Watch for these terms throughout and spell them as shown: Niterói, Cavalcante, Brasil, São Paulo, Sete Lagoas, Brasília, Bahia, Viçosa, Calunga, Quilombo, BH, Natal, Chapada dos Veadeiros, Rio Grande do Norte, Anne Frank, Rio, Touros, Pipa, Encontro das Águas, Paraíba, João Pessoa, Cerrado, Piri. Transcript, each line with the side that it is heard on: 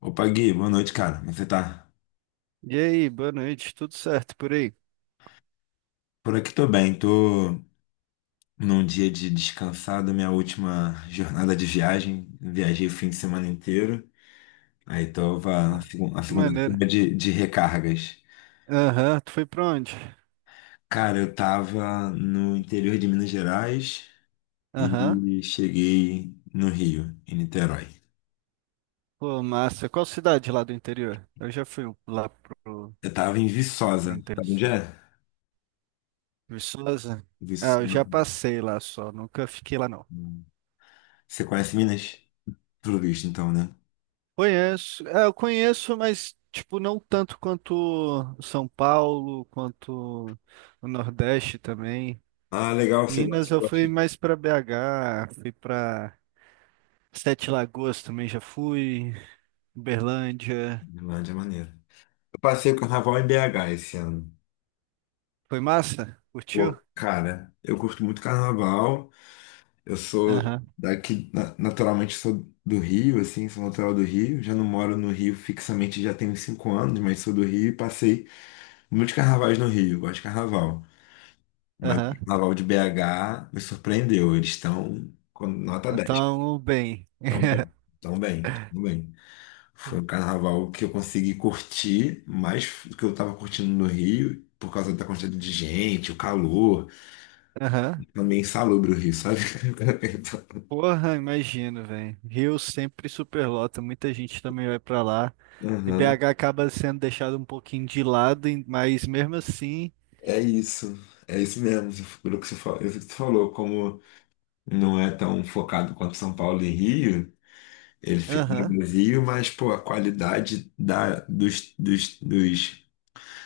left: Opa, Gui, boa noite, cara. Como você tá?
right: E aí, boa noite, tudo certo por aí? Que
left: Por aqui tô bem, tô num dia de descansado, minha última jornada de viagem. Viajei o fim de semana inteiro. Aí tava na
right: maneira.
left: segunda-feira de recargas.
right: Aham, tu foi pra onde?
left: Cara, eu tava no interior de Minas Gerais
right: Aham.
left: e cheguei no Rio, em Niterói.
right: Pô, massa. Qual cidade lá do interior? Eu já fui lá
left: Eu tava em
right: pro
left: Viçosa,
right: interior.
left: sabe onde é?
right: Viçosa? Ah, eu
left: Viçosa.
right: já passei lá só, nunca fiquei lá não.
left: Você conhece Minas? Tudo visto, então, né?
right: Conheço, é, eu conheço, mas tipo, não tanto quanto São Paulo, quanto o Nordeste também.
left: Ah, legal, você
right: Minas
left: gosta.
right: eu
left: Você
right: fui
left: gosta.
right: mais pra BH, fui pra Sete Lagoas também já fui, Uberlândia.
left: Lá de maneiro. Eu passei o carnaval em BH esse ano.
right: Foi massa? Curtiu?
left: Pô, cara, eu curto muito carnaval. Eu sou
right: Aham,
left: daqui, naturalmente sou do Rio, assim, sou natural do Rio. Já não moro no Rio fixamente, já tenho 5 anos, mas sou do Rio e passei muitos carnavais no Rio. Gosto de carnaval. Mas o
right: aham.
left: carnaval de BH me surpreendeu. Eles estão com nota 10,
right: Então, bem.
left: tão bem, tão bem, tão bem. Foi o carnaval que eu consegui curtir mais do que eu estava curtindo no Rio. Por causa da quantidade de gente, o calor,
right: Aham.
left: é meio insalubre o Rio, sabe?
right: Porra, imagino, velho. Rio sempre superlota, muita gente também vai pra lá. E
left: Aham.
right: BH acaba sendo deixado um pouquinho de lado, mas mesmo assim.
left: É isso. É isso mesmo. Pelo que você falou, isso que você falou, como não é tão focado quanto São Paulo e Rio, ele fica no
right: Aham.
left: Brasil, mas pô, a qualidade da, dos, dos, dos,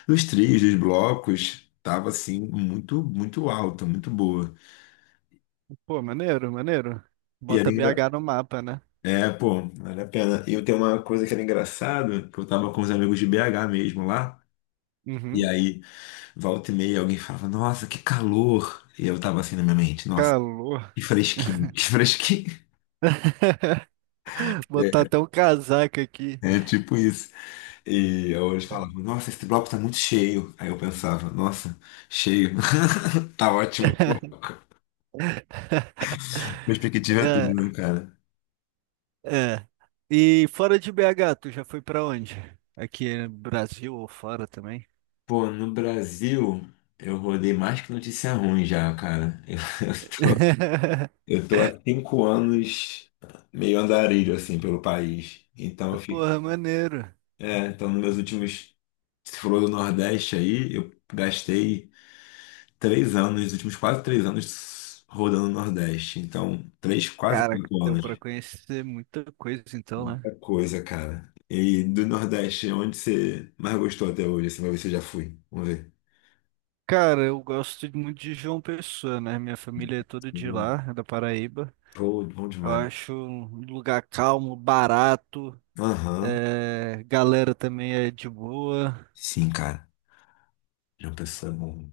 left: dos trios, dos blocos, tava assim, muito, muito alta, muito boa.
right: Pô, maneiro, maneiro.
left: E era,
right: Bota
left: engra-
right: BH no mapa, né?
left: é, pô, vale a pena. E eu tenho uma coisa que era engraçada, que eu tava com os amigos de BH mesmo lá. E
right: Uhum.
left: aí volta e meia alguém falava, nossa, que calor. E eu tava assim na minha mente, nossa,
right: Calor.
left: que fresquinho, que fresquinho.
right: Botar
left: É,
right: até um casaco aqui.
left: é, tipo isso. E eu, eles falavam, nossa, esse bloco tá muito cheio. Aí eu pensava, nossa, cheio, tá ótimo. Perspectiva é tudo,
right: É.
left: né, cara?
right: É. E fora de BH, tu já foi pra onde? Aqui no Brasil ou fora também?
left: Pô, no Brasil, eu rodei mais que notícia ruim já, cara. Eu, eu tô há 5 anos meio andarilho, assim, pelo país. Então eu fico.
right: Porra, maneiro.
left: É, então nos meus últimos Você falou do Nordeste aí, eu gastei 3 anos, os últimos quase 3 anos rodando o Nordeste. Então, três, quase
right: Cara,
left: quatro
right: deu
left: anos.
right: pra conhecer muita coisa então, né?
left: Muita coisa, cara. E do Nordeste, onde você mais gostou até hoje? Assim, vai ver se eu já fui. Vamos ver.
right: Cara, eu gosto muito de João Pessoa, né? Minha família é toda de
left: Bom,
right: lá, é da Paraíba.
left: pô, bom
right: Eu
left: demais.
right: acho um lugar calmo, barato,
left: Aham.
right: é, galera também é de boa.
left: Sim, cara. João Pessoa é bom.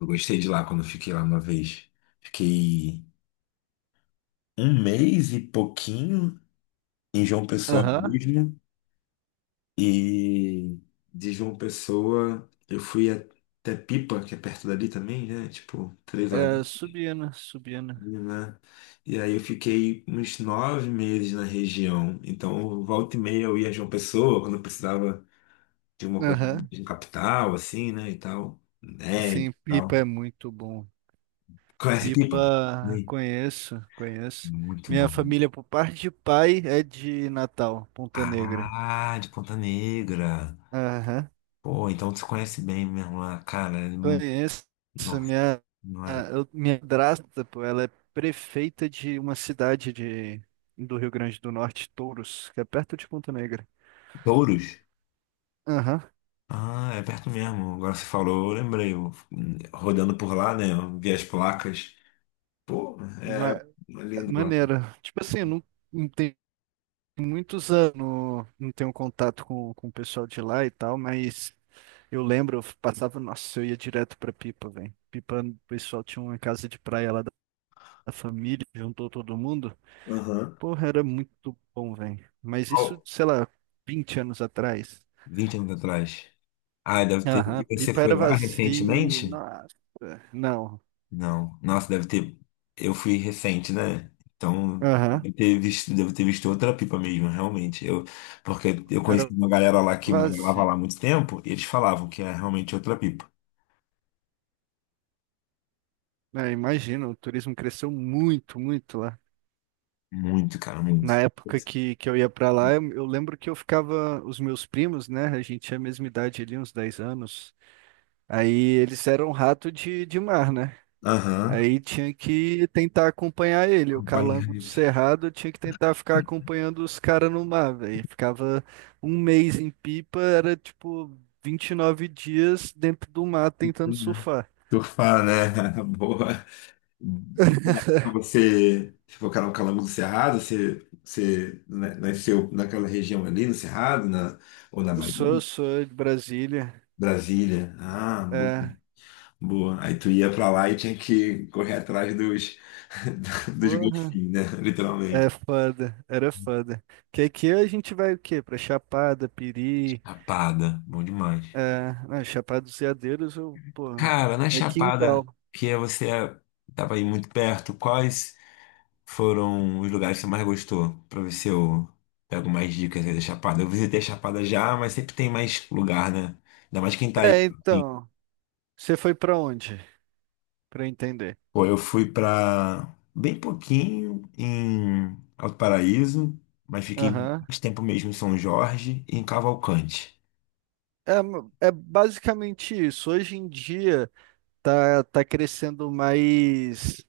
left: Eu gostei de lá quando eu fiquei lá uma vez. Fiquei um mês e pouquinho em João Pessoa
right: Aham.
left: mesmo. E de João Pessoa, eu fui até Pipa, que é perto dali também, né? Tipo, 3 horas,
right: É, Subiana, Subiana.
left: né? E aí eu fiquei uns 9 meses na região. Então, volta e meia eu ia a João Pessoa, quando eu precisava de uma coisa
right: Aham.
left: de um capital, assim, né? E tal. Né? E
right: Sim,
left: tal.
right: Pipa é muito bom.
left: Conhece Pipa?
right: Pipa,
left: Sim.
right: conheço, conheço.
left: Muito
right: Minha
left: bom.
right: família, por parte de pai, é de Natal, Ponta Negra.
left: Ah, de Ponta Negra.
right: Aham.
left: Pô, então você conhece bem mesmo lá, cara.
right: Conheço.
left: Nossa,
right: Minha,
left: não era.
right: minha madrasta, pô, ela é prefeita de uma cidade do Rio Grande do Norte, Touros, que é perto de Ponta Negra.
left: Touros?
right: Aham,
left: Ah, é perto mesmo. Agora você falou, eu lembrei. Eu, rodando por lá, né? Eu vi as placas. Pô,
right: ma-
left: é lindo lá.
right: Maneiro. Tipo assim, eu não, não tenho muitos anos, não tenho contato com o pessoal de lá e tal, mas. Eu lembro, eu passava, nossa, eu ia direto pra Pipa, velho. Pipa, o pessoal tinha uma casa de praia lá da família, juntou todo mundo.
left: Aham.
right: Porra, era muito bom, velho. Mas
left: Ó,
right: isso, sei lá, 20 anos atrás.
left: 20 anos atrás. Ah, deve ter.
right: Aham,
left: E você
right: Pipa
left: foi
right: era
left: lá
right: vazio,
left: recentemente?
right: nossa. Não,
left: Não. Nossa, deve ter. Eu fui recente, né? Então,
right: aham,
left: deve ter visto, devo ter visto outra pipa mesmo, realmente. Porque eu conheci
right: era
left: uma galera lá que morava
right: vazio.
left: lá há muito tempo e eles falavam que é realmente outra pipa.
right: É, imagino, o turismo cresceu muito, muito lá.
left: Muito, cara,
right: Na
left: muito.
right: época que eu ia pra lá, eu lembro que eu ficava, os meus primos, né, a gente tinha a mesma idade ali, uns 10 anos. Aí eles eram um rato de mar, né?
left: Aham.
right: Aí tinha que tentar acompanhar ele. O calango do
left: Acompanhei.
right: Cerrado tinha que tentar ficar acompanhando os caras no mar, velho. Ficava 1 mês em Pipa, era tipo 29 dias dentro do mar tentando
left: Né?
right: surfar.
left: Surfar, né? Boa. Dá pra você se focar no Calango do Cerrado, você nasceu naquela região ali, no Cerrado, ou na
right: Eu
left: Bahia,
right: sou, sou de Brasília.
left: Brasília. Ah, boa,
right: É,
left: boa. Aí tu ia pra lá e tinha que correr atrás dos, dos
right: porra,
left: golfinhos, né?
right: é
left: Literalmente.
right: foda, era foda. Que aqui a gente vai o quê? Pra Chapada, Piri,
left: Chapada, bom demais.
right: é, não, Chapada dos Veadeiros, eu, porra,
left: Cara, na
right: é
left: Chapada,
right: quintal.
left: que você estava aí muito perto, quais foram os lugares que você mais gostou? Pra ver se eu pego mais dicas aí da Chapada. Eu visitei a Chapada já, mas sempre tem mais lugar, né? Ainda mais quem tá aí.
right: É,
left: Assim.
right: então. Você foi pra onde? Pra eu entender.
left: Pô, eu fui pra bem pouquinho em Alto Paraíso, mas fiquei
right: Aham.
left: mais tempo mesmo em São Jorge e em Cavalcante.
right: É basicamente isso. Hoje em dia tá crescendo mais.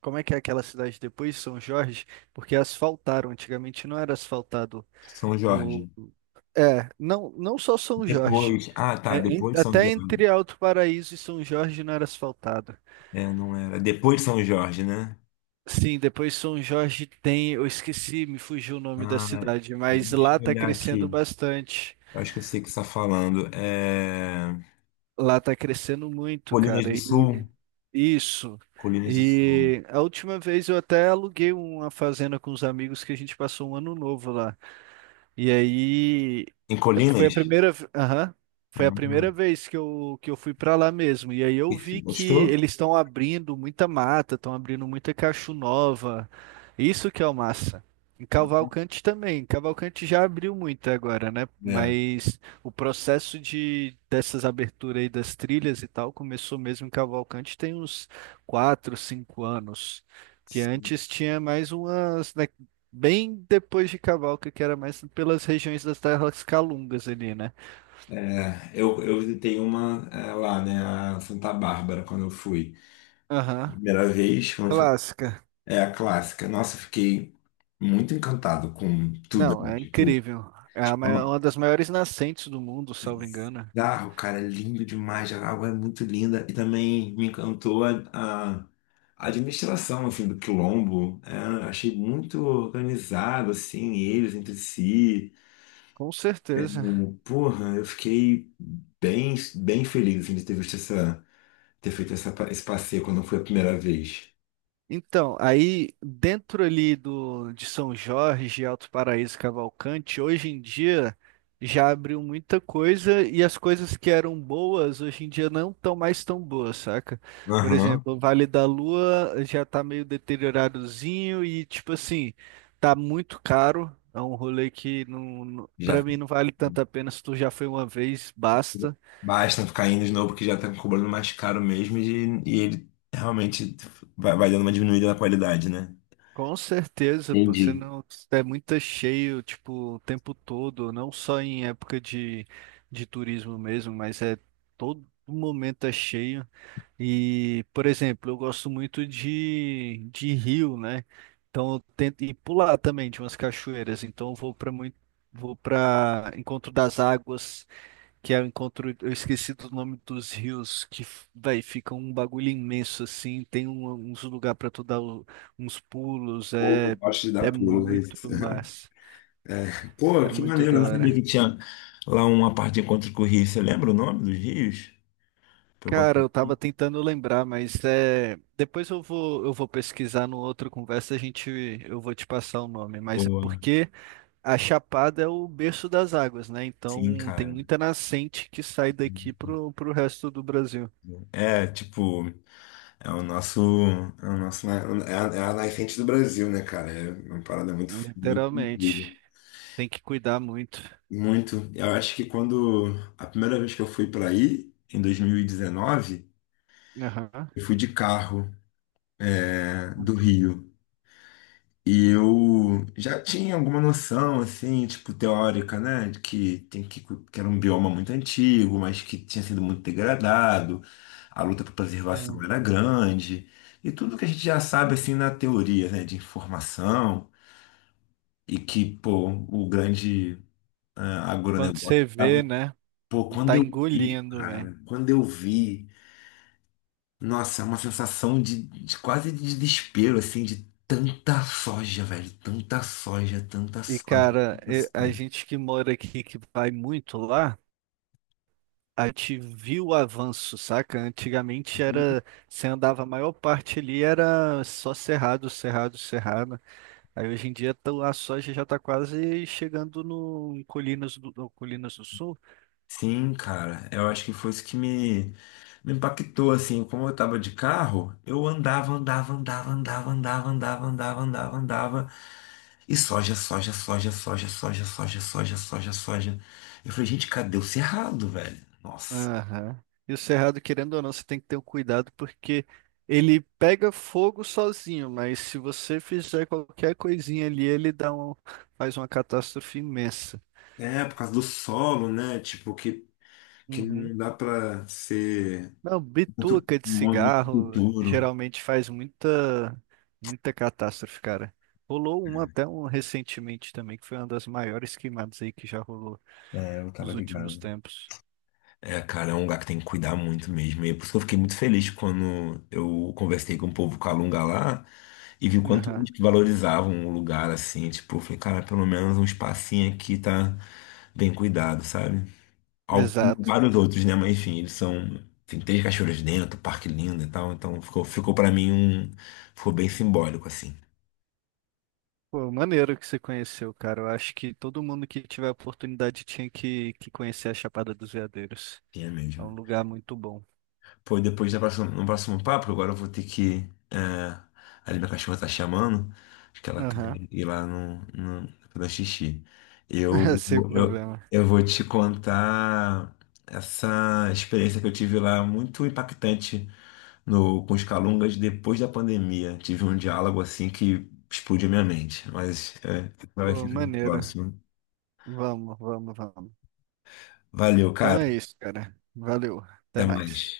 right: Como é que é aquela cidade depois, São Jorge? Porque asfaltaram. Antigamente não era asfaltado.
left: São
right: O...
left: Jorge.
right: É, não, não só São Jorge.
left: Depois. Ah, tá. Depois de São
right: Até
left: Jorge.
right: entre Alto Paraíso e São Jorge não era asfaltado.
left: É, não era. Depois de São Jorge, né?
right: Sim, depois São Jorge tem. Eu esqueci, me fugiu o nome da
left: Ah,
right: cidade, mas
left: deixa
right: lá
left: eu
right: tá
left: olhar
right: crescendo
left: aqui.
right: bastante.
left: Eu acho que eu sei o que você está falando. É...
right: Lá tá crescendo muito,
left: Colinas
right: cara.
left: do Sul.
right: Isso.
left: Colinas do Sul.
right: E a última vez eu até aluguei uma fazenda com os amigos que a gente passou um ano novo lá. E aí
left: Em
right: foi a
left: Colinas?
right: primeira, aham, foi a primeira
left: Uhum.
right: vez que que eu fui para lá mesmo. E aí eu vi
left: Perfeito.
right: que
left: Gostou?
right: eles estão abrindo muita mata, estão abrindo muita cacho nova. Isso que é o massa. Em Cavalcante também. Cavalcante já abriu muito agora, né?
left: É.
right: Mas o processo de dessas aberturas aí das trilhas e tal começou mesmo em Cavalcante tem uns 4, 5 anos. Porque antes tinha mais umas. Né, bem depois de Cavalca, que era mais pelas regiões das terras calungas ali, né?
left: Eu visitei uma lá, né, a Santa Bárbara, quando eu fui.
right: Aham,
left: Primeira vez, quando eu fui,
right: clássica.
left: é a clássica. Nossa, eu fiquei muito encantado com tudo
right: Não,
left: ali.
right: É
left: Tipo,
right: incrível.
left: é uma...
right: Uma das maiores nascentes do mundo, salvo engano.
left: bizarro, cara, é lindo demais, a água é muito linda. E também me encantou a, a a administração, assim, do Quilombo. É, achei muito organizado, assim, eles entre si.
right: Com
left: É,
right: certeza.
left: porra, eu fiquei bem, bem feliz assim, de ter visto essa, ter feito essa, esse passeio quando foi a primeira vez.
right: Então, aí dentro ali de São Jorge, Alto Paraíso, Cavalcante, hoje em dia já abriu muita coisa e as coisas que eram boas hoje em dia não estão mais tão boas, saca? Por
left: Aham.
right: exemplo, o Vale da Lua já tá meio deterioradozinho e tipo assim, tá muito caro. É um rolê que não, para
left: Já
right: mim não vale tanto a pena se tu já foi uma vez, basta.
left: basta ficar indo de novo, porque já tá cobrando mais caro mesmo e ele realmente vai dando uma diminuída na qualidade, né?
right: Com certeza, pô, você
left: Entendi.
right: não é muito cheio, tipo, o tempo todo, não só em época de turismo mesmo, mas é todo momento é cheio. E, por exemplo, eu gosto muito de rio, né? Então eu tento e pular também de umas cachoeiras, então eu vou para muito vou para Encontro das Águas que é o encontro, eu esqueci do nome dos rios, véi, fica um bagulho imenso, assim, uns lugar pra tu dar uns pulos,
left: Pô, eu
right: é,
left: gosto de dar
right: é
left: pulo. É
right: muito
left: isso.
right: massa,
left: É. Pô,
right: é
left: que
right: muito
left: maneiro,
right: da
left: eu não sabia que
right: hora.
left: tinha lá uma parte de encontro com o Rio. Você lembra o nome dos rios? Pra eu botar
right: Cara, eu tava
left: aqui.
right: tentando lembrar, mas é, depois eu vou pesquisar no outro conversa, a gente, eu vou te passar o nome, mas é
left: Boa.
right: porque a Chapada é o berço das águas, né?
left: Sim,
right: Então tem
left: cara.
right: muita nascente que sai daqui pro resto do Brasil,
left: É, tipo. É o nosso, é o nosso, é a, é a nascente do Brasil, né, cara? É uma parada muito, muito incrível.
right: literalmente. Tem que cuidar muito.
left: Muito. Eu acho que quando a primeira vez que eu fui para aí, em 2019,
right: Aham,
left: eu fui de carro, né, do
right: aham.
left: Rio. E eu já tinha alguma noção, assim, tipo, teórica, né? De que era um bioma muito antigo, mas que tinha sido muito degradado, a luta por preservação
right: Sim.
left: era grande, e tudo que a gente já sabe, assim, na teoria, né? De informação. E que, pô, o grande ah,
right: Quando
left: agronegócio
right: você vê,
left: tava.
right: né?
left: Pô, quando
right: Tá
left: eu vi,
right: engolindo, velho.
left: cara, quando eu vi, nossa, é uma sensação de quase de desespero, assim, de tanta soja, velho, tanta soja, tanta
right: E,
left: soja,
right: cara,
left: tanta
right: a
left: soja.
right: gente que mora aqui, que vai muito lá, a gente viu o avanço, saca? Antigamente era, você andava a maior parte ali, era só cerrado, cerrado, cerrado. Aí hoje em dia a soja já tá quase chegando no em Colinas no Colinas do Sul.
left: Sim, cara, eu acho que foi isso que me impactou, assim, como eu tava de carro, eu andava, andava, andava, andava, andava, andava, andava, andava, andava, e soja, soja, soja, soja, soja, soja, soja, soja, soja. Eu falei, gente, cadê o cerrado, velho? Nossa.
right: Aham. E o cerrado, querendo ou não, você tem que ter um cuidado porque ele pega fogo sozinho, mas se você fizer qualquer coisinha ali, ele dá um, faz uma catástrofe imensa.
left: É, por causa do solo, né, tipo, que
right: Uhum.
left: não dá pra ser
right: Não,
left: muito,
right: bituca de
left: muito, muito
right: cigarro
left: duro.
right: geralmente faz muita catástrofe, cara. Rolou uma até um recentemente também, que foi uma das maiores queimadas aí que já rolou
left: É, eu tava
right: nos últimos
left: ligado.
right: tempos.
left: É, cara, é um lugar que tem que cuidar muito mesmo. E é por isso que eu fiquei muito feliz quando eu conversei com o povo Calunga lá e vi o quanto
right: Aham.
left: eles valorizavam o lugar, assim. Tipo, eu falei, cara, pelo menos um espacinho aqui tá bem cuidado, sabe? Al-
right: Exato.
left: Vários outros, né? Mas enfim, eles são. Tem três cachoeiras dentro, parque lindo e tal. Então ficou para mim um. Ficou bem simbólico, assim.
right: Pô, maneiro que você conheceu, cara. Eu acho que todo mundo que tiver a oportunidade tinha que conhecer a Chapada dos Veadeiros.
left: Tinha
right: É
left: mesmo.
right: um lugar muito bom.
left: Pô, depois no próximo papo, agora eu vou ter que. É, ali minha cachorra tá chamando, acho que ela quer
right: Aham.
left: ir lá no, no, fazer xixi. Eu,
right: Sem
left: eu,
right: problema.
left: eu vou te contar essa experiência que eu tive lá, muito impactante no, com os Calungas depois da pandemia. Tive um diálogo assim que explodiu minha mente, mas é, vai
right: Pô,
left: ficar no
right: maneiro.
left: próximo.
right: Vamos, vamos, vamos.
left: Valeu,
right: Então é
left: cara.
right: isso, cara. Valeu. Até
left: Até mais.
right: mais.